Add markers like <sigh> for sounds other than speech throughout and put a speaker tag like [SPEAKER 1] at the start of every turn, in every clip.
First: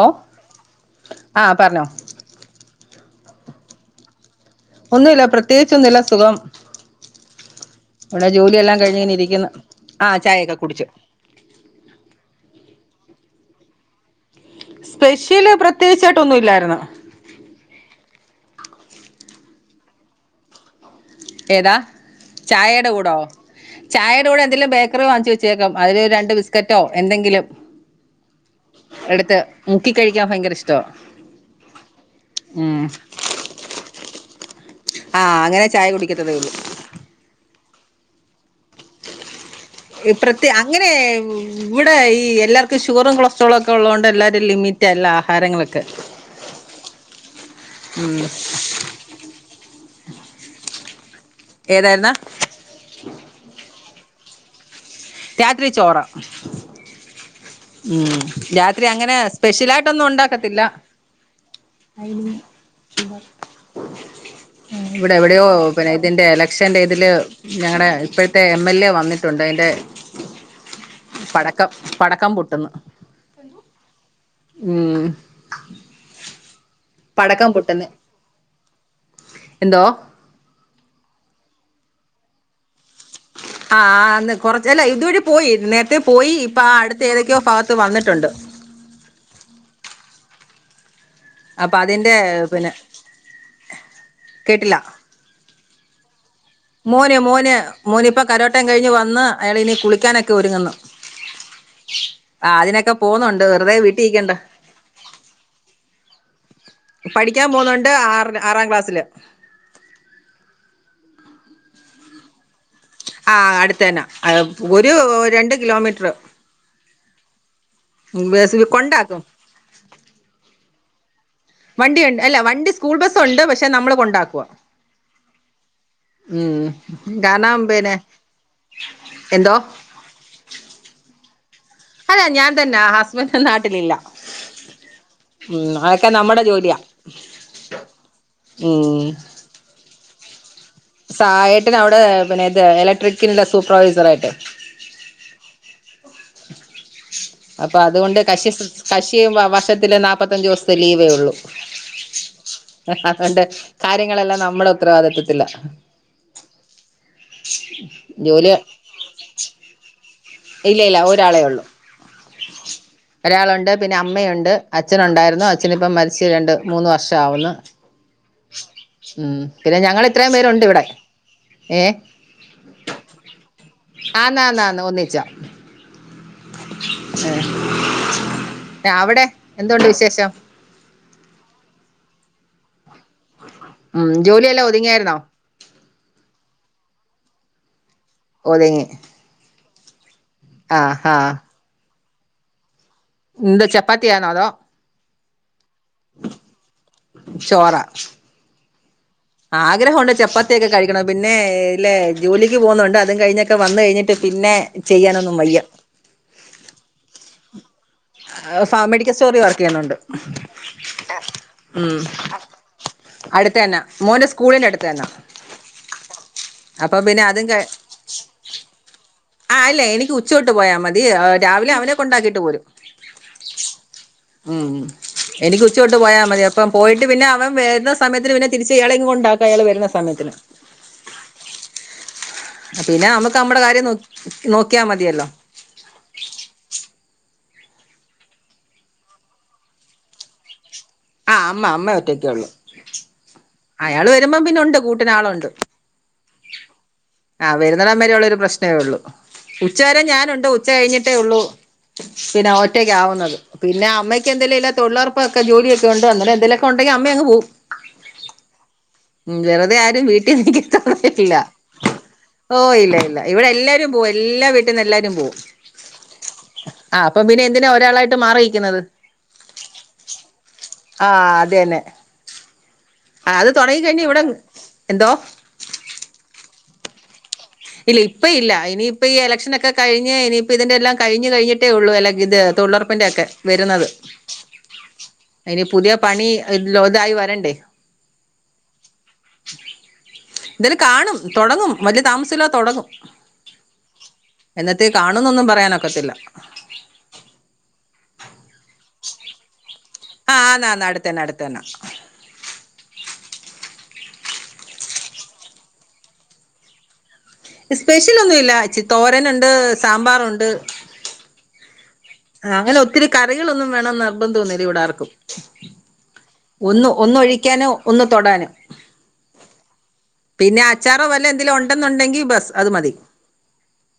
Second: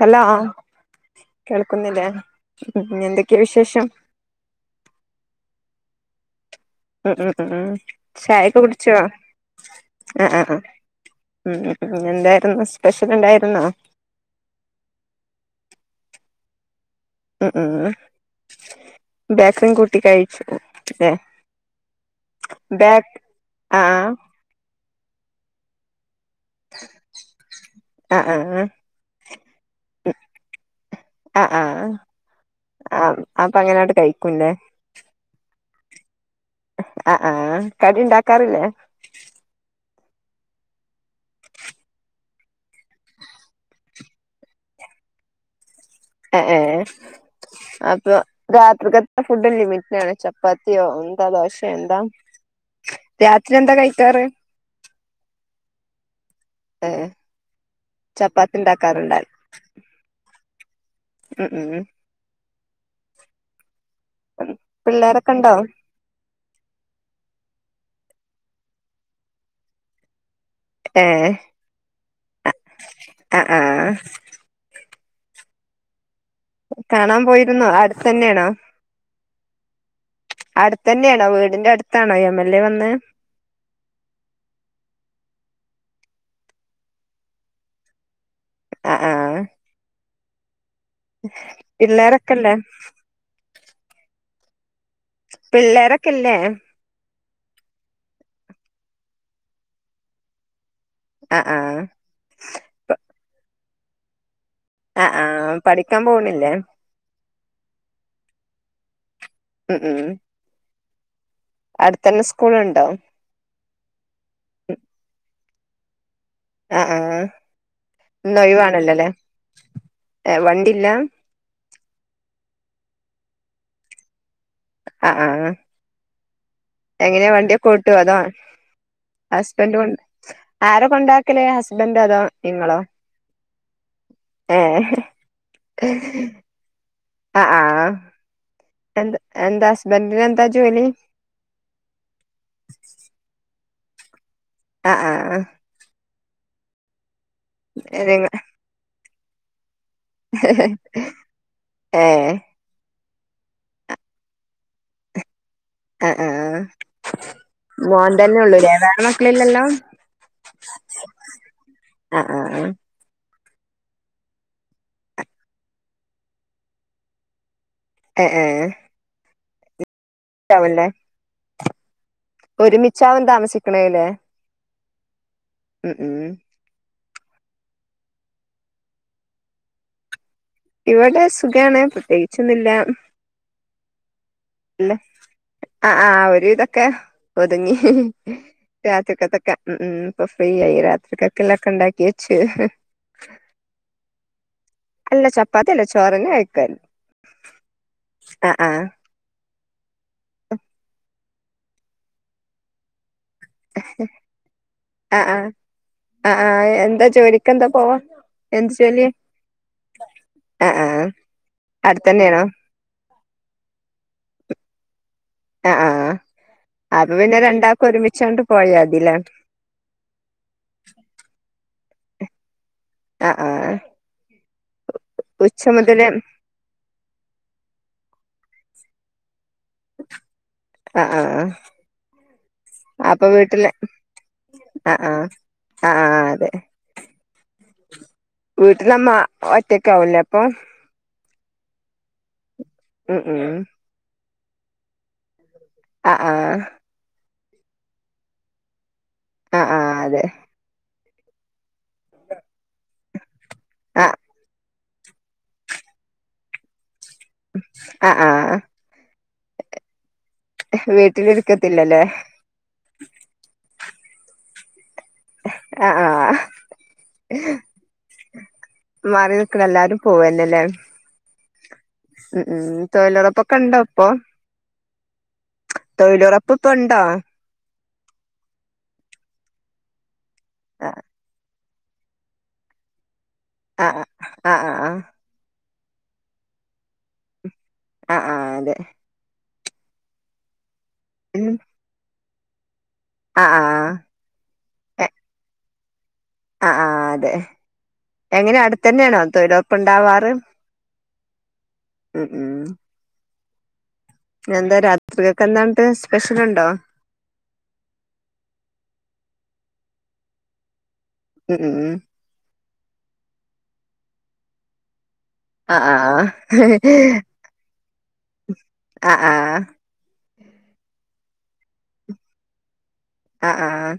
[SPEAKER 1] Hello,
[SPEAKER 2] ആ പറഞ്ഞോ
[SPEAKER 1] കേൾക്കുന്നില്ലേ? ന്നെ എന്തൊക്കെയാ വിശേഷം?
[SPEAKER 2] ഒന്നു ഇല്ല പ്രത്യേകിച്ച് ഒന്നു ഇല്ല സുഖം,
[SPEAKER 1] ഉം ഉം ഉം ഉം
[SPEAKER 2] വിടെ
[SPEAKER 1] ചായൊക്കെ
[SPEAKER 2] ജോലിയെല്ലാം
[SPEAKER 1] കുടിച്ചോ
[SPEAKER 2] കഴിഞ്ഞ്ങ്ങനെ
[SPEAKER 1] ആ
[SPEAKER 2] ഇരിക്കുന്നു, ആഹ്
[SPEAKER 1] ആ
[SPEAKER 2] ചായയൊക്കെ
[SPEAKER 1] ആ
[SPEAKER 2] കുടിച്ചു.
[SPEAKER 1] ഉം ഉം, എന്തായിരുന്നു സ്പെഷ്യൽ ണ്ടായിരുന്നോ?
[SPEAKER 2] സ്പെഷ്യല് പ്രത്യേകിച്ചായിട്ട് ഒന്നും ഇല്ലായിരുന്നു,
[SPEAKER 1] ഉം ഉം ബേക്കറിൻ കൂട്ടി കഴിച്ചു. ല്ലേ
[SPEAKER 2] ഏതാ, ചായയുടെ
[SPEAKER 1] ബേക്ക്
[SPEAKER 2] കൂടോ,
[SPEAKER 1] ആ
[SPEAKER 2] ചായയുടെ കൂടെ എന്തെേലും ബേക്കറി വാങ്ങിച്ചുച് ചേക്കും അതില് രണ്ട് ബിസ്ക്കറ്റോ എന്തെങ്കിലും,
[SPEAKER 1] ആ ആ
[SPEAKER 2] എടുത്ത് മുക്കി കഴിക്കാൻ ഭയങ്കര ഇഷ്ടോ
[SPEAKER 1] ആ ആ
[SPEAKER 2] ഉം,
[SPEAKER 1] ആ അപ്പൊ അങ്ങനെ ആട്ട് കഴിക്കുംല്ലേ,
[SPEAKER 2] ആഹ് അങ്ങനെ ചായ കുടിക്കത്തതേ ഉള്ളൂ,
[SPEAKER 1] അഹ് ആഹ്, കടി ണ്ടാക്കാറില്ലേ?
[SPEAKER 2] ഇ പ്രത്യ അങ്ങനെ വിടെ ഈ എല്ലാർക്കും ഷുഗറും കൊളസ്ട്രോളും ഒക്കെ ഉള്ളോണ്ട് എല്ലാരും ലിമിറ്റ് റ്റെല്ല ആഹാരങ്ങളൊക്കെ.
[SPEAKER 1] എഹ് ഏഹ് അപ്പൊ
[SPEAKER 2] ഉം
[SPEAKER 1] രാത്രികത്തെ ഫുഡ് ലിമിറ്റണ്ചൊ പ്പാത്തിയോ എന്താ ദോശ എന്താ
[SPEAKER 2] ഏതായിരുന്ന
[SPEAKER 1] രാത്രി എന്താ കഴിക്കാറ്.
[SPEAKER 2] രാത്രി ചോറ്
[SPEAKER 1] ഏ
[SPEAKER 2] ഉം
[SPEAKER 1] ചപ്പാത്തി
[SPEAKER 2] രാത്രി അങ്ങനെ
[SPEAKER 1] ഉണ്ടാക്കാറുണ്ടാ
[SPEAKER 2] സ് പെഷ്യലായിട്ടൊന്നും ഉണ്ടാക്കത്തില്ല.
[SPEAKER 1] ഉം ഉം ഉം ഉം
[SPEAKER 2] ഇവിടെ
[SPEAKER 1] പിള്ളേരൊക്കെ
[SPEAKER 2] എവിടെയോ
[SPEAKER 1] ഉണ്ടോ
[SPEAKER 2] പിന്നെ ഇതിന്റെ എല ക്ഷന്റെ ഇതില് ഞങ്ങടെ ഇപ്പഴത്തെ എം എൽ എ വന്നിട്ടുണ്ട് അയ്ന്റെ.
[SPEAKER 1] ഏ
[SPEAKER 2] പടക്കം പടക്കം പൊട്ടുന്നു
[SPEAKER 1] ആ ആ
[SPEAKER 2] ഉം.
[SPEAKER 1] കാണാൻ
[SPEAKER 2] പടക്കം
[SPEAKER 1] പോയിരുന്നോ
[SPEAKER 2] പൊട്ട്ന്ന്
[SPEAKER 1] അടുത്തന്നെയാണോ
[SPEAKER 2] എന്തോ.
[SPEAKER 1] അടുത്തന്നെയാണോ വീടിന്റെ അടുത്താണോ എം എൽ എ വന്ന്.
[SPEAKER 2] ആഹ് ആഹ് അന്ന് കുറച്ചല്ല ഇതുവഴി പോയി നേരത്തെ പോയി ഇപ്പ ആ അടുത്ത ഏതൊക്കെയോ ഭാഗത്ത് വന്നിട്ടുണ്ട്.
[SPEAKER 1] അഹ് ആഹ്.
[SPEAKER 2] അപ്പം അതിൻ്റെ
[SPEAKER 1] പിള്ളേരൊക്കെല്ലേ
[SPEAKER 2] പിന്നെ കേട്ടില്ല.
[SPEAKER 1] പിള്ളേരൊക്കെല്ലേ.
[SPEAKER 2] മോന് മോന് മോന് ഇപ്പ കരോട്ടയും കഴിഞ്ഞ് വന്ന് അയാൾ ഇനി കുളിക്കാനൊക്കെ ഒരുങ്ങുന്നു.
[SPEAKER 1] അഹ് ആഹ്.
[SPEAKER 2] ആഹ് അതിനൊക്കെ പോഉന്നുണ്ട് വെറുതെ വീട്ടിക്കണ്ട.
[SPEAKER 1] അഹ് ആഹ് പഠിക്കാൻ പോണില്ലേ.
[SPEAKER 2] പഠിക്കാൻ പോകുന്നുണ്ട് ആറ്ല് ആറാം ക്ലാസ്സില്.
[SPEAKER 1] ഉം ഉം അടുത്തന്നെ സ്കൂളുണ്ടോ?
[SPEAKER 2] ആഹ് അടുത്തേന്ന ഒരു രണ്ട് കിലോമീറ്ററ്
[SPEAKER 1] അഹ് ആഹ് ഇന്ന്
[SPEAKER 2] ബസ്
[SPEAKER 1] ഒഴിവാണല്ലോലേ
[SPEAKER 2] കൊണ്ടാക്കും
[SPEAKER 1] ഏഹ് വണ്ടില്ല.
[SPEAKER 2] വണ്ടിണ്ട് അല്ല വണ്ടി സ്കൂൾ ബസ്സുണ്ട് പക്ഷെ നമ്മള് കൊണ്ടാക്കുവ
[SPEAKER 1] അഹ് അഹ്. എങ്ങനെയാ
[SPEAKER 2] കാരണം
[SPEAKER 1] വണ്ടിയൊക്കെ ഓട്ടു
[SPEAKER 2] പിന്നെ
[SPEAKER 1] അതോ
[SPEAKER 2] എന്തോ
[SPEAKER 1] ഹസ്ബൻന്റ് കൊണ്ട് ആരാ കൊണ്ടാക്കല് ഹസ്
[SPEAKER 2] അല്ല ഞാൻ തന്നെ ആ ഹസ്ബൻടൊന്നും നാട്ടിലില്ല.
[SPEAKER 1] ഏ
[SPEAKER 2] ഉം അതൊക്കെ നമ്മടെ ജോലിയാ.
[SPEAKER 1] അഹ് അഹ്.
[SPEAKER 2] ഉം.
[SPEAKER 1] എന്താ ഹസ്ബന്റിന് എന്താ ജോലി.
[SPEAKER 2] സായേട്ടന അവിടെ പിന്നെ ഇത് ഇലക്ട്രിക്കിന്റ സൂപ്പർവൈസർ ആയിട്ട്.
[SPEAKER 1] അഹ് അഹ് ആഹ്
[SPEAKER 2] അപ്പൊ അതുകൊണ്ട്
[SPEAKER 1] നിങ്ങ
[SPEAKER 2] കഷി കഷി വർഷത്തില് നാ പ്പത്തഞ്ച് ദിവസത്തെ ലീവേ ഉള്ളൂ.
[SPEAKER 1] ഏ
[SPEAKER 2] അതുകൊണ്ട് കാര്യങ്ങളെല്ലാം നമ്മടെ ഉത്തരവാദിത്വത്തില.
[SPEAKER 1] അഹ് ആഹ് മോൻ തന്നെ
[SPEAKER 2] ജോലി
[SPEAKER 1] ഉള്ളൂ ലേവേറെ മക്കളില്ലെല്ലോ.
[SPEAKER 2] ഇല്ല ഇല്ല ഒരാളേ ഉള്ളു.
[SPEAKER 1] ആഹ് ആഹ്
[SPEAKER 2] ഒരാളുണ്ട് പിന്നെ അമ്മയുണ്ട് അച്ഛനുണ്ടായിരുന്നു അച്ചനിപ്പം മരിച്ച് രണ്ട് മൂന്ന് വർഷംമാവുന്നു.
[SPEAKER 1] എഹ് എഹ് ഏഹ്
[SPEAKER 2] ഉം പിന്നെ ഞങ്ങളിത്രയും പേരുണ്ട് ഇവിടെ ഏഹ്.
[SPEAKER 1] ഒരുമിച്ചാണോ താമസിക്കണേലേ
[SPEAKER 2] ആന്നന്നന്ന് ഒന്നിച്ചാ.
[SPEAKER 1] ഉം ഉം
[SPEAKER 2] ന്നെ അവിടെ എന്തുണ്ട് വിശേഷം.
[SPEAKER 1] ഇവിടെ സുഗാണ് പ്രത്യേകിച്ചൊന്നുല്ല.
[SPEAKER 2] ഉം ജോലിയെല്ലാം ഒതുങ്ങിയായിരുന്നോ.
[SPEAKER 1] അഹ് ആഹ് ഒരു വിതൊക്കെ ഒതുങ്ങി
[SPEAKER 2] ഒതുങ്ങി
[SPEAKER 1] രാത്രിക്കത്തൊക്കെ. ഉം ഉം ഇപ്പൊ ഫ്രീ
[SPEAKER 2] ആ
[SPEAKER 1] ആയി രാത്രി
[SPEAKER 2] ആ
[SPEAKER 1] കൊക്കെല്ലൊക്കെ ണ്ടാക്കിയെച്ച്
[SPEAKER 2] എന്താ ചപ്പാത്തിയാണോ അതോ
[SPEAKER 1] അല്ല ചപ്പാത്തി അല്ല ചോറന്നെ കയിക്കല്
[SPEAKER 2] ചോറാ?
[SPEAKER 1] അഹ് ആഹ്
[SPEAKER 2] ആഗ്രഹൊണ്ട് ചപ്പാത്തിയൊക്കെ കഴിക്കണം പിന്നെ ഇല്ലെ ജോലിക്ക് പോകുന്നുണ്ട് അതും കഴിഞ്ഞാ ക്കെ വന്ന് കയിഞ്ഞിട്ട് പിന്നെ ചെയ്യാനൊന്നും വയ്യ
[SPEAKER 1] അഹ് ആഹ് എന്താ ജോലിക്കെന്താ പോവാ? എന്ത്
[SPEAKER 2] ഫാ
[SPEAKER 1] ജോലി?
[SPEAKER 2] മെഡിക്കൽ സ്റ്റോറിൽ വർക്ക് ചെയ്യുന്നുണ്ട്
[SPEAKER 1] അഹ് ആഹ് അടുത്തന്നെയാണോ?
[SPEAKER 2] അടുതെന്നാ മോൻ്റെ സ്കൂളിൻ്റെ അടുതെന്നാ
[SPEAKER 1] അഹ് ആഹ് അപ്പൊ പിന്നെ
[SPEAKER 2] അതും
[SPEAKER 1] രണ്ടാക്കും ഒരുമിച്ചാണ്ട് പോയാതി
[SPEAKER 2] ആഹ് അല്ല എനിക്ക് ഉച്ചൊട്ട് പോയാ മതി രാവിലെ അവനെ കൊണ്ടാക്കിട്ട് പോരും
[SPEAKER 1] അഹ് ആഹ്
[SPEAKER 2] ഉം ഉം
[SPEAKER 1] ഉച്ച
[SPEAKER 2] എനിക്ക് ഉച്ചോട്ട്
[SPEAKER 1] മുതല്
[SPEAKER 2] പോയാ മതീ അപ്പ് ഇപ്പം പോയിട്ട് പിന്നെ അവൻ വരുന്ന സമയത്തിന് പിന്നെ തിരിചിയാളെങ്കൊണ്ടാക്ക അയാൾ വരുന്ന സമയത്തിന്
[SPEAKER 1] അഹ് അഹ് ആഹ്
[SPEAKER 2] പിന്നെ മക്ക് മ്മടെ കാര്യം നോ നോക്കിയാ മതിയല്ലോ
[SPEAKER 1] അഹ് ആഹ് അതെ വീട്ടിലമ്മ ഒറ്റക്കാവൂല്ലേ അപ്പൊ?
[SPEAKER 2] ആഹ് അമ്മ അമ്മ ഒറ്റയ്ക്കൊള്ളൂ
[SPEAKER 1] ഉം ഉം
[SPEAKER 2] അയാള് വരുമ്പം പിന്നെ ഉണ്ട് കൂട്ടിനാളുണ്ട്
[SPEAKER 1] ആഹ് ആഹ്
[SPEAKER 2] ആ വരുന്നടം വരെ ഉള്ള ഒരു പ്രശ്നേ ഉള്ളൂ
[SPEAKER 1] ആ
[SPEAKER 2] ഉച്ച
[SPEAKER 1] ആ
[SPEAKER 2] വരെ
[SPEAKER 1] അതെ
[SPEAKER 2] ഞാനുണ്ട് ഉച്ച കഴിഞ്ഞിട്ടേ ഉള്ളൂ പിന്നെ ഒറ്റക്കാവുന്നത് പിന്നെ
[SPEAKER 1] ആ
[SPEAKER 2] അമ്മക്ക് എന്തേലും ഇല്ല തൊഴിലുറപ്പൊക്കെ ജോലിയൊക്കെണ്ട് അങ്ങനെ എന്തേലൊക്കെ ഉണ്ടെങ്കിൽ അമ്മ അങ്ങ് പോവും
[SPEAKER 1] ആഹ് ആഹ്
[SPEAKER 2] ഉം വെറുതെ ആരും വീട്ടിൽ <unintelligible>
[SPEAKER 1] വീട്ടിലിരിക്കത്തില്ലല്ലേ?
[SPEAKER 2] ഓ ഇല്ല ഇല്ല ഇവിടെ എല്ലാരും പോവും എല്ലാ വീട്ടിൽന്ന് എല്ലാരും പോവും
[SPEAKER 1] ആ ആ
[SPEAKER 2] ആ അപ്പ പിന്നെ എന്തിനാ ഒരാളായിട്ട് മാറി നിക്കണത്
[SPEAKER 1] മാറി നിൽക്കുന്ന എല്ലാരും പോവന്നല്ലേ
[SPEAKER 2] ആഹ് അതന്നെ
[SPEAKER 1] ഉം ഉം തൊഴിലുറപ്പൊക്കെ ഇണ്ടോ ഇപ്പൊ
[SPEAKER 2] ഇവിടെ എന്തോ
[SPEAKER 1] തൊഴിലുറപ്പ് ഇപ്പ ഉണ്ടോ
[SPEAKER 2] ഇല്ല ഇപ്പ ഇല്ല ഇനിയിപ്പൊ ഈ എലക്ഷൻനക്ക കഴിഞ്ഞ് ഇനിയിപ്പോ ഇതിന്റെ
[SPEAKER 1] ആ
[SPEAKER 2] എല്ലാം കഴിഞ്ഞ് കഴിഞ്ഞ് കഴിഞ്ഞിട്ടേ ഉള്ളു അല്ലെ ഇത് തൊഴിലുറപ്പിന്റെ ഒക്കെ വരുന്നത്
[SPEAKER 1] ആ ആ ആ ആ
[SPEAKER 2] അയിന് പുതിയ പണി ഇതായി വരണ്ടേ
[SPEAKER 1] ആഹ് ആഹ് അതെ
[SPEAKER 2] എന്തേലും കാണും തുടങ്ങും വലിയ താമസമില്ലാത തുടങ്ങും
[SPEAKER 1] ആഹ് ആഹ്
[SPEAKER 2] എന്നത്തേക്കാണന്നൊന്നും പറയാനൊക്കത്തില്ല
[SPEAKER 1] ആഹ് ആഹ് അതെ എങ്ങനെ അടുത്തന്നെയാണോ തൊയിലുറ പ്പുണ്ടാവാറ്
[SPEAKER 2] ആ ആന്ന് ആന്ന് അടുത്തന്നെ അടുത്തന്നെ
[SPEAKER 1] ഉം ഉം ഇന്നെന്താ രാത്രിയൊക്കെ എന്നാണ്ട് സ്പെഷ്യലുണ്ടോ
[SPEAKER 2] സ്പെഷ്യലൊന്നുമില്ല ചി തോരനുണ്ട് സാമ്പാറുണ്ട്
[SPEAKER 1] ഉം ഉം ഉം
[SPEAKER 2] അങ്ങനെ ഒത്തിരി കറികളൊന്നും വേണമെന്ന് നിർബന്ധം ഒന്നില്ല ഇവിടാർക്കും
[SPEAKER 1] ആഹ്
[SPEAKER 2] ഒന്ന് ഒന്ന് ഒഴിക്കാനും ഒന്ന് തൊടാനും
[SPEAKER 1] അ ആ.
[SPEAKER 2] പിന്നെ അച്ചാറോ വല്ല എന്തെങ്കിലും ഉണ്ടെന്നുണ്ടെങ്കിൽ ബസ് അത് മതി
[SPEAKER 1] ആഹ് ആഹ്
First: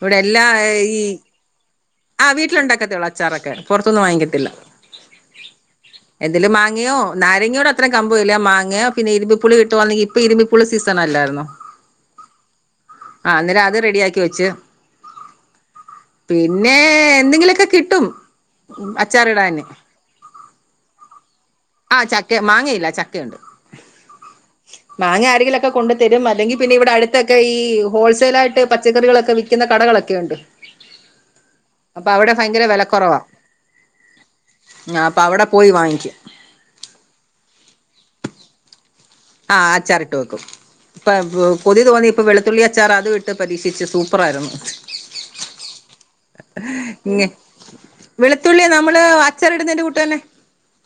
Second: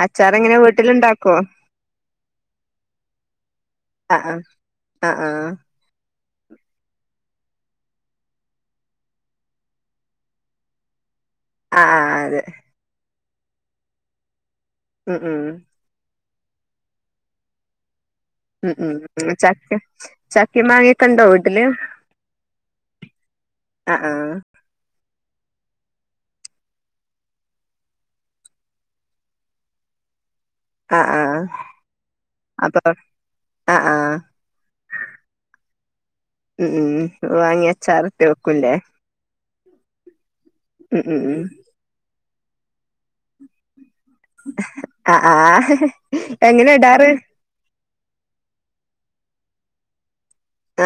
[SPEAKER 2] ഇവിടെ
[SPEAKER 1] അച്ചാർ
[SPEAKER 2] എല്ലാ
[SPEAKER 1] എങ്ങന
[SPEAKER 2] ഈ
[SPEAKER 1] വീട്ടിലുണ്ടാക്കുവോ
[SPEAKER 2] ആ വീട്ടിലുണ്ടാക്കത്തേ ഉള്ളൂ അച്ചാറൊക്കെ പുറത്തിന്ന് വാങ്ങികത്തില്ല
[SPEAKER 1] ആഹ് ആഹ്
[SPEAKER 2] എന്തേലും മാങ്ങയോ നാരങ്ങയോട് അത്ര കമ്പം ഇല്ല മാങ്ങയോ പിന്നെ ഇരുമ്പിപ്പുളിയോ കിട്ടുവാണെങ്കിൽ ഇപ്പ ഇരുമ്പിപ്പുള്ളി സീസൺ അല്ലായിരുന്നോ
[SPEAKER 1] ആഹ് ആഹ് അതെ
[SPEAKER 2] ആഹ് അന്നേരം അത് റെഡിയാക്കി വെച്ച്
[SPEAKER 1] ഉം ഉം
[SPEAKER 2] പിന്നെ എന്തെങ്കിലുമൊക്കെ കിട്ടും
[SPEAKER 1] ഉം ഉം ഉം
[SPEAKER 2] അച്ചാറിടാന്
[SPEAKER 1] ചക്ക ചാക്കേം മാങ്ങയും പ്പണ്ടോ വീട്ടില്
[SPEAKER 2] ആ ചക്ക മാങ്ങയില്ല ചക്കയുണ്ട്
[SPEAKER 1] ആഹ് ആഹ്
[SPEAKER 2] മാങ്ങ ആരെങ്കിലൊക്കെ കൊണ്ട് തരും അല്ലെങ്കിൽ പിന്നെ ഇവിടെടുത്തൊക്കെ ഈ ഹോൾസെയിൽയിട്ട് പച്ചക്കറികളൊക്കെ വി ക്കുന്ന കടകളൊക്കെയുണ്ട്
[SPEAKER 1] അ ആ.
[SPEAKER 2] അപ്പൊ അവടെ ഭയങ്കര
[SPEAKER 1] അപ്പൊ
[SPEAKER 2] വെലക്കൊറവാ.
[SPEAKER 1] അ ആ.
[SPEAKER 2] ഞ അപ്പൊ അവിടെ പോയി വാങ്ങിക്ക്യും
[SPEAKER 1] ഉം ഉം വാങ്ങി അച്ചാറിട്ട് വെക്കുംല്ലേ
[SPEAKER 2] ആഹ് അച്ചാറിട്ട് വെക്കും.
[SPEAKER 1] ഉം
[SPEAKER 2] ഇപ്പം
[SPEAKER 1] ഉം.
[SPEAKER 2] പുതിയത് വന്ന് ഇപ്പൊ വെളുത്തുള്ളി അച്ചാർ അത് ഇട്ട് പരീക്ഷിച്ച് സൂ പ്പറാര്ന്നു.
[SPEAKER 1] അ ആ. ആ എങ്ങനെ ഇടാറ്?
[SPEAKER 2] ഇങ്ങെ വെളുത്തുള്ളി നമ്മള് അച്ചറി ടുന്നതിന്റെ കൂട്ട് തന്നെ,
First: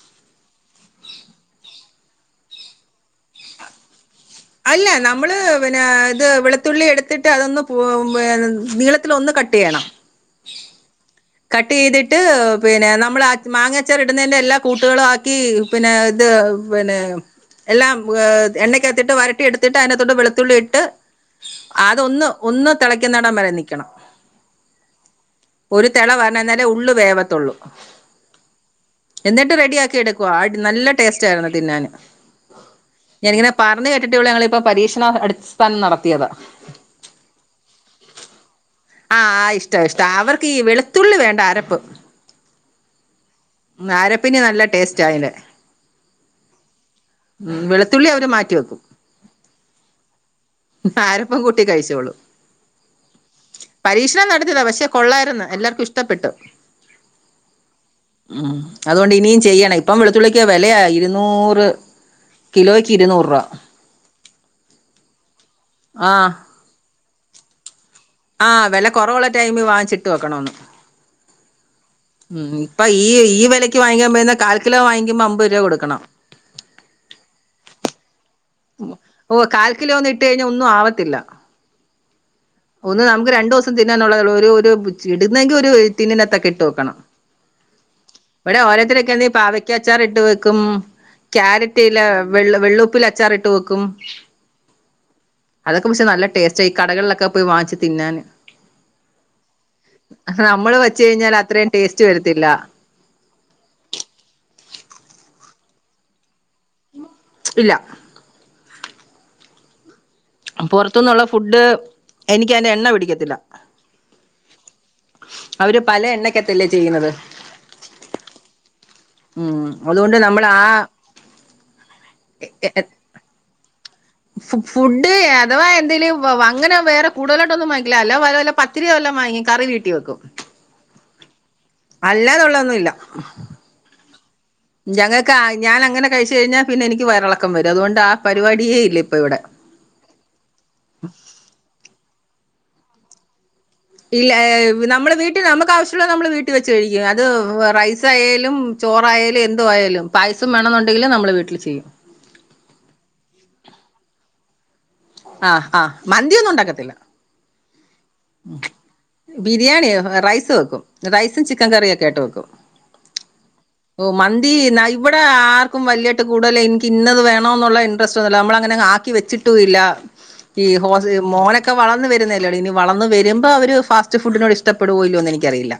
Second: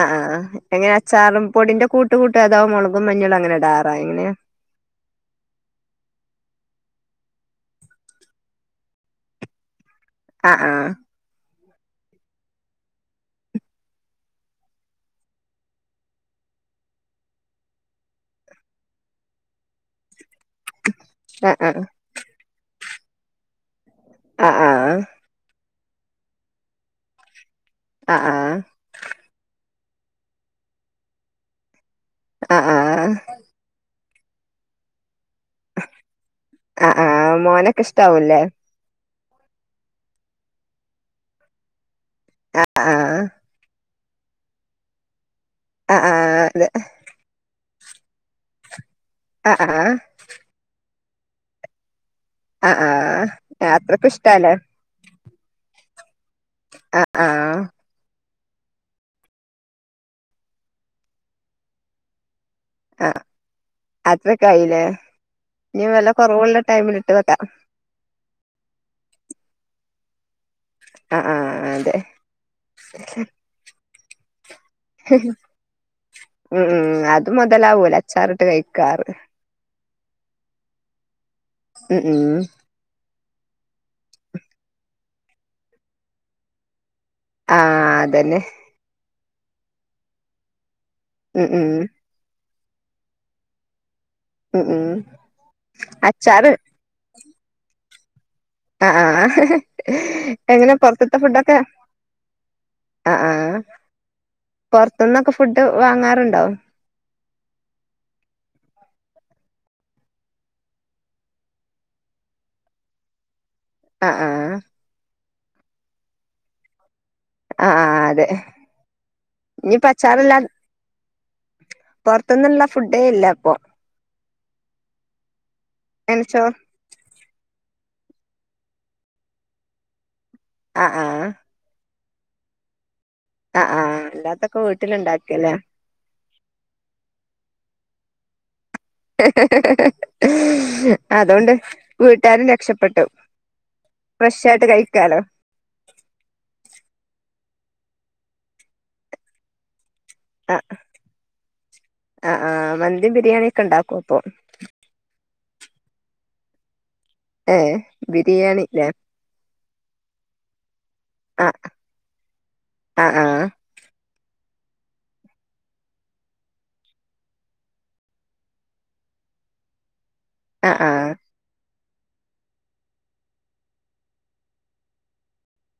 [SPEAKER 1] ആഹ് ആഹ് എങ്ങന അച്ചാറും പൊടിന്റെ കൂട്ട് കൂട്ടോ അതോ മുളകും മഞ്ഞളും അങ്ങനെ ഇടാറാ എങ്ങനെയാ.
[SPEAKER 2] അല്ല നമ്മള് പിന്നെ ഇത് വെളുത്തുള്ളി എടുത്തിട്ട് അതൊന്ന് പു വെ ന്ന് നീളത്തി ത്തിലൊന്ന് കട്ടെയ്യണം
[SPEAKER 1] ആഹ് ആഹ്
[SPEAKER 2] കട്ട് ചെയ്തിട്ട് പിന്നെ നമ്മൾ മാങ്ങച്ചാർ ഇടുന്നതിന്റെ എല്ലാ കൂട്ടുകളും ആക്കി. പിന്നെ ഇത് പിന്നെ- എല്ലാം എണ്ണയ്ക്കത്തിട്ട് വരട്ടി എടുത്തിട്ട് അതിനെ കത്തൊട്ട് വളത്തുള്ളി ട്ട്
[SPEAKER 1] അ ആ.
[SPEAKER 2] അതൊന്ന് ഒന്ന് തിളക്കുന്നടൻ വരെ നിൽക്കണം.
[SPEAKER 1] ആ ആ
[SPEAKER 2] ഒരു തിള പറഞ്ഞന്നാലേ ഉള്ള് വേവത്തുള്ളൂ
[SPEAKER 1] ആ ആ
[SPEAKER 2] എന്നിട്ട് റെഡി ആക്കി എടുക്കുവ നല്ല ടേസ്റ്റ് ആയിരുന്നു തിന്നാന്
[SPEAKER 1] ആ ആ
[SPEAKER 2] ഞാനിങ്ങനെ പറഞ്ഞ് കേട്ടിട്ടേളൂ ഞങ്ങളിപ്പ പരീക്ഷണ അടുസ്ഥാനം നടത്തിയതാണ്.
[SPEAKER 1] ആ ആ മോനൊക്കെ ഇഷ്ടാവൂല്ലേ?
[SPEAKER 2] ആഹ ഇഷ്ട ഇഷ്ട അവർക്ക് ഈ വെളുത്തുള്ളി വേണ്ട ആരപ്പ്.
[SPEAKER 1] ആഹ ആഹ
[SPEAKER 2] നാരപ്പനി നല്ല ടേസ്റ്റ് ആയല്ലേ.
[SPEAKER 1] ആ ആ അതെ
[SPEAKER 2] ഉ വെളുത്തുള്ളി അവരെ മാറ്റി വെക്കും.
[SPEAKER 1] ആഹ ആഹ
[SPEAKER 2] ആരപ്പ കൂട്ടി കഴിച്ചോളൂ
[SPEAKER 1] ആഹ് ആഹ് അത്രക്കും
[SPEAKER 2] പരീക്ഷണം
[SPEAKER 1] ഇഷ്ടാല്ലേ
[SPEAKER 2] നടത്തിതാ പക്ഷെ കൊള്ളായിരുന്നുഎല്ലാർക്കും ഇഷ്ടപ്പെട്ട്.
[SPEAKER 1] ആഹ ആഹ
[SPEAKER 2] ഉം അതുകൊണ്ട് ഇനിയും ചെയ്യണം ഇപ്പം വെളുത്തുള്ളിക്ക് വിലയ ഇരുന്നൂറ്. കിലോയ്ക്ക് ഇരുന്നൂറ് രൂപ.
[SPEAKER 1] അത്ര കയ്ല്ലേ ഞ്ഞി വെലെ
[SPEAKER 2] ആഹ്
[SPEAKER 1] കുറവുള്ളുള്ള ടൈമിലിട്ട് വെക്കാം.
[SPEAKER 2] ആ വില കുറവുള്ള ടൈമില് വാങ്ങിച്ചിട്ട് വെക്കണമെന്ന്.
[SPEAKER 1] ആ ആ അതെ
[SPEAKER 2] ഉം ഇപ്പൊ ഈ ഈ വിലയ്ക്ക് വാങ്ങിക്കാ പോയിരുന്ന കാൽക്കിലോ വാങ്ങിക്കുമ്പോ അമ്പത് രൂപ കൊടുക്കണം.
[SPEAKER 1] ഉം ഉം അത് മുതലാവൂല അച്ചാറിട്ട് കഴിക്ക
[SPEAKER 2] ഓ കാൽക്കിലോ ഒന്നും ഇട്ട കഴിഞ്ഞാ ഒന്നും ആവത്തില്ല.
[SPEAKER 1] ഉം ഉം ഉം
[SPEAKER 2] ഒന്ന് നമുക്ക് രണ്ടൂസം തിന്നാനുള്ളതേ ഉള്ളൂ. ഒരു ഒരു ബ്ച് ഇടുന്നെങ്കിൽ ഒരു ടിന്നിനകത്തെക്കെ ഇട്ട് വെക്കണം.
[SPEAKER 1] ആഹ് അതന്നെ
[SPEAKER 2] ഓരോത്തൊരക്കെന്ന് പാവക്കാച്ചാർ ഇട്ട് വെക്കും
[SPEAKER 1] ഉം ഉം
[SPEAKER 2] കാരറ്റ്ലെ വെള്ള് വെള്ളുപ്പിലെ ച്ചാറ് ഇട്ട് വെക്കും
[SPEAKER 1] ഉം ഉം
[SPEAKER 2] അതൊക്കെ മുഷേ നല്ല
[SPEAKER 1] അച്ചാറ്
[SPEAKER 2] ടേസ്റ്റ് ആയി കടകളിലൊക്കെ പോയി വാങ്ങിച്ച് തിന്നാന്
[SPEAKER 1] ആഹ് ആഹ് ആഹ് എങ്ങനെ
[SPEAKER 2] നമ്മള് വെച്ച്
[SPEAKER 1] പൊറത്തത്തെ
[SPEAKER 2] കഴിഞ്ഞാൽ
[SPEAKER 1] ഫുഡൊക്കെ?
[SPEAKER 2] അത്രയും ടേസ്റ്റ് വരത്തില്ല
[SPEAKER 1] ആഹ് ആഹ് പൊറത്തുന്നൊക്കെ ഫുഡ് വാങ്ങാറുണ്ടോ?
[SPEAKER 2] മ്ച് ഇല്ല. പൊറത്തുന്നുള്ള ഫുഡ് എനിക്കതിൻ്റെ എണ്ണ പിടിക്കത്തില്ല.
[SPEAKER 1] ആഹ് ആഹ്
[SPEAKER 2] അവര് പല എണ്ണക്കത്തല്ലേ ചെയ്യുന്നത്.
[SPEAKER 1] ആഹ് ആഹ് അതെ
[SPEAKER 2] ഉം
[SPEAKER 1] ഇനിയിപ്പ
[SPEAKER 2] അതോണ്ട് നമ്മള് ആ
[SPEAKER 1] പൊറത്തന്നുള്ള ഫുഡേ ഇല്ല അപ്പൊ?
[SPEAKER 2] ഫു ഫുഡ് അഥവാ എന്തേലും വ
[SPEAKER 1] നനച്ചോ
[SPEAKER 2] വ അങ്ങനെ വേറെ കൂടുതലാട്ടൊന്നും വാങ്ങിക്കില്ല അല്ല വേറല്ല പത്തിരിയോ വല്ലോം വാങ്ങി കറി വീട്ടിൽ വെക്കും.
[SPEAKER 1] ആഹ് ആഹ്
[SPEAKER 2] അല്ലാനുള്ളോന്നുല്ല.
[SPEAKER 1] ആഹ് ആഹ് അല്ലാത്ത
[SPEAKER 2] ഞങ്ങൾക്ക് ആ ഞാൻ അങ്ങനെ കഴിച്ചു കഴിഞ്ഞാൽ പിന്നെ എനിക്ക് വയറിളക്കം വരും അതുകൊണ്ട് ആ പരിപാട്യേ ഇല്ല. ഇപ്പൊ ഇവിടെ
[SPEAKER 1] അതോണ്ട് വീട്ടാരും രക്ഷപ്പെട്ടു.
[SPEAKER 2] ഇല്ല
[SPEAKER 1] ഫ്രഷ് ആയിട്ട്
[SPEAKER 2] ഏഹ് നമ്മള്
[SPEAKER 1] കഴിക്കാലോ
[SPEAKER 2] ഇത് നമുക്ക് ആവശ്യള്ളത് നമ്മള് വീട്ടിൽ വെച്ച് കഴിക്കും അത് റൈസായാലും ചോറായാലും എന്തോ ആയാലും പായസം
[SPEAKER 1] ആ
[SPEAKER 2] വേണെന്നുണ്ടെങ്കിൽ നമ്മള് വീട്ടിൽ ചെയ്യും
[SPEAKER 1] ആഹ് ആഹ് മന്തിം ബിരിയാണി ഒക്കെ ഇണ്ടാക്കും അപ്പൊ
[SPEAKER 2] ആഹ് ആഹ് മന്തിയൊന്നും ഉണ്ടാക്കത്തില്ല
[SPEAKER 1] ഏഹ് ബിരിയാണില്ലേ
[SPEAKER 2] ബിരിയാണി റൈസ് വെക്കും റൈസും
[SPEAKER 1] ആഹ്
[SPEAKER 2] ചിക്കൻ കറിയൊക്കെ ആയിട്ട് വെക്കും
[SPEAKER 1] ആഹ് ആഹ്
[SPEAKER 2] ഓ മന്തി ഇന്ന ഇവിടെ ആർക്കും വല്യയിട്ട് കൂടുതലും എനിക്ക് ഇന്നത് വേണോന്നുള്ള ഇൻട്രസ്റ്റ് ഒന്നുല്ല നമ്മള് അങ്ങനെങ്ങ് ആ ക്കിവെച്ചിട്ടുല്ല ഈ
[SPEAKER 1] ആഹ്
[SPEAKER 2] ഹോസ്
[SPEAKER 1] ആഹ്
[SPEAKER 2] മോനെക്കെ വളർന്ന് വരുന്നല്ലേ ഉള്ളൂ ഇനി വളർന്ന് വരുമ്പോ അവര് ഫാസ്റ്റ് ഫുഡിനോട് ഇഷ്ടോ ഇല്ല്യോന്ന് എനിക്കറിയില്ല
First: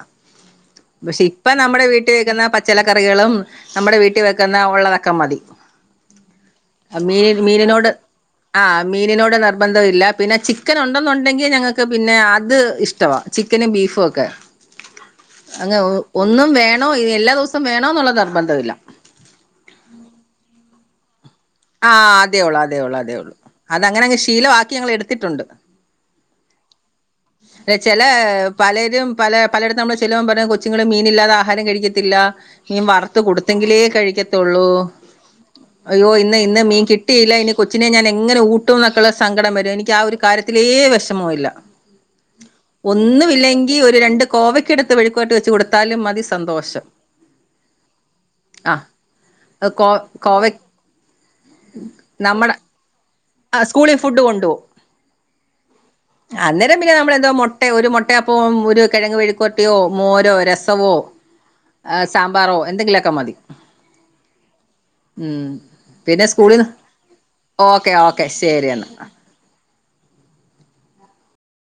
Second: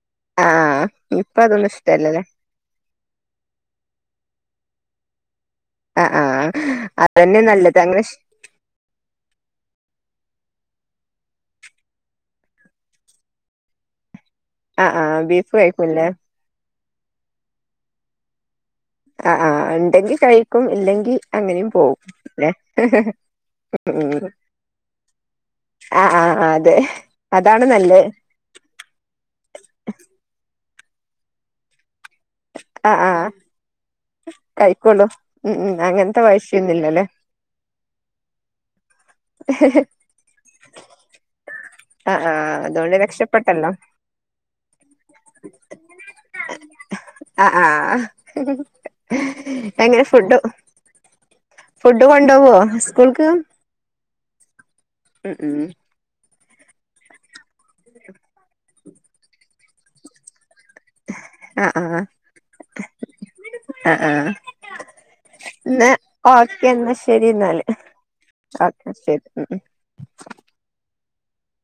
[SPEAKER 1] ആഹ്
[SPEAKER 2] പക്ഷെ
[SPEAKER 1] ഇപ്പ
[SPEAKER 2] ഇപ്പം
[SPEAKER 1] അതൊന്നും
[SPEAKER 2] നമ്മടെ വീട്ടി
[SPEAKER 1] ഇഷ്ടല്ലല്ലേ
[SPEAKER 2] വെക്കുന്ന പ ച്ചെല കറികളും നമ്മടെ വീട്ടിൽ വെക്കുന്ന ഉള്ളതൊക്കെ മതി
[SPEAKER 1] ആഹ് ആഹ് അതന്നെ നല്ലത് അങ്ങനെ ശീ
[SPEAKER 2] ആഹ് മീനിനോട് നിർബന്ധം ഇല്ല പിന്നെ ചിക്കൻ ഉണ്ടെന്നുണ്ടെങ്കി ഞങ്ങ ക്ക് പിന്നെ അത് ഇഷ്ടവാ ചിക്കനും ബീഫും ഒക്കെ
[SPEAKER 1] ആഹ് ആഹ് ബീഫ്
[SPEAKER 2] അങ്ങ്
[SPEAKER 1] കഴിക്കും ഇല്ലേ
[SPEAKER 2] ഒന്നും വേണോ എല്ലാ ദിവസോം വേണോന്നുള്ള നിർബന്ധം ഇല്ല
[SPEAKER 1] ആഹ് ആഹ് ഇണ്ടെങ്കി കഴിക്കും ഇല്ലെങ്കി അങ്ങനേം പോവും
[SPEAKER 2] ആഹ് അതേ
[SPEAKER 1] ല്ലേ
[SPEAKER 2] ഒള്ളൂ അതേ ഒള്ളൂ അതേ ഒള്ളൂ
[SPEAKER 1] ഉം
[SPEAKER 2] അതങ്ങനങ്ങ് ശീലവാക്കി ഞങ്ങൾ എടുത്തിട്ടുണ്ട്
[SPEAKER 1] ആഹ് ആഹ് ആഹ് അതെ അതാണ്
[SPEAKER 2] ഏ ചെല
[SPEAKER 1] നല്ലത്
[SPEAKER 2] പലരും പല പലയിടത്തും നമ്മള് ചെലുമ്പോ പറയും കൊച്ചുങ്ങള് മീനില്ലാതെ ആഹാരം കഴിക്കത്തില്ല മീൻ
[SPEAKER 1] ആഹ്
[SPEAKER 2] വറുത്ത്
[SPEAKER 1] ആഹ്
[SPEAKER 2] കൊടു ത്തെങ്കിലെ കഴിക്കത്തെള്ളൂ
[SPEAKER 1] കഴിക്കൊള്ളൂ ഉം ഉം അ
[SPEAKER 2] അയ്യോ ഇന്ന് ഇന്ന് മീൻ കിട്ടിയില്ല ഇനി കൊച്ചിനെ ഞാൻ എങ്ങനെ ഊട്ടും എന്നൊക്കെള്ള സങ്കടം വരും എനി ആ ഒരു കാര്യത്തിലേ വിഷമോ ഇല്ല
[SPEAKER 1] ആഹ് ആഹ് അത്
[SPEAKER 2] ഒന്നും ഇല്ലെങ്കിൽ ഒരു രണ്ട് കോവയ്ക്കെടുത്ത് മെഴുക്കുവരട്ടി വെച്ച് കൊടുത്താലും മതി സന്തോഷം
[SPEAKER 1] ആഹ് ആഹ് ആഹ്
[SPEAKER 2] ആഹ് കോ
[SPEAKER 1] എങ്ങനെ ഫുഡ്
[SPEAKER 2] കോവ
[SPEAKER 1] ഫുഡ് കൊണ്ടോവോ
[SPEAKER 2] നമ്മടെ
[SPEAKER 1] സ്കൂൾക്ക്
[SPEAKER 2] ആഹ് സ്കൂളിൽ ഫുഡ് കൊണ്ട് പോകും
[SPEAKER 1] ഉം ഉം
[SPEAKER 2] അന്നേരം പിന്നെ നമ്മളെന്തോ മുട്ട ഒരു മുട്ട അപ്പോൾ ഒരു കിഴങ്ങ് മെഴുക്കു പെരട്ടിയോ മോരോ രസമോ ആഹ് സാമ്പാറോ എന്തെങ്കിലുമൊക്കെ മതി
[SPEAKER 1] ആഹ് ആഹ്
[SPEAKER 2] ഉം
[SPEAKER 1] എന്നാ
[SPEAKER 2] പിന്നെ സ്കൂളിന്ന്
[SPEAKER 1] ഓക്കെ എന്നാ ശരി എന്നാല്
[SPEAKER 2] ഓക്കെ ഓക്കെ ശരി
[SPEAKER 1] ഓക്കെ
[SPEAKER 2] എന്നാ
[SPEAKER 1] ശരി ഉം ഉം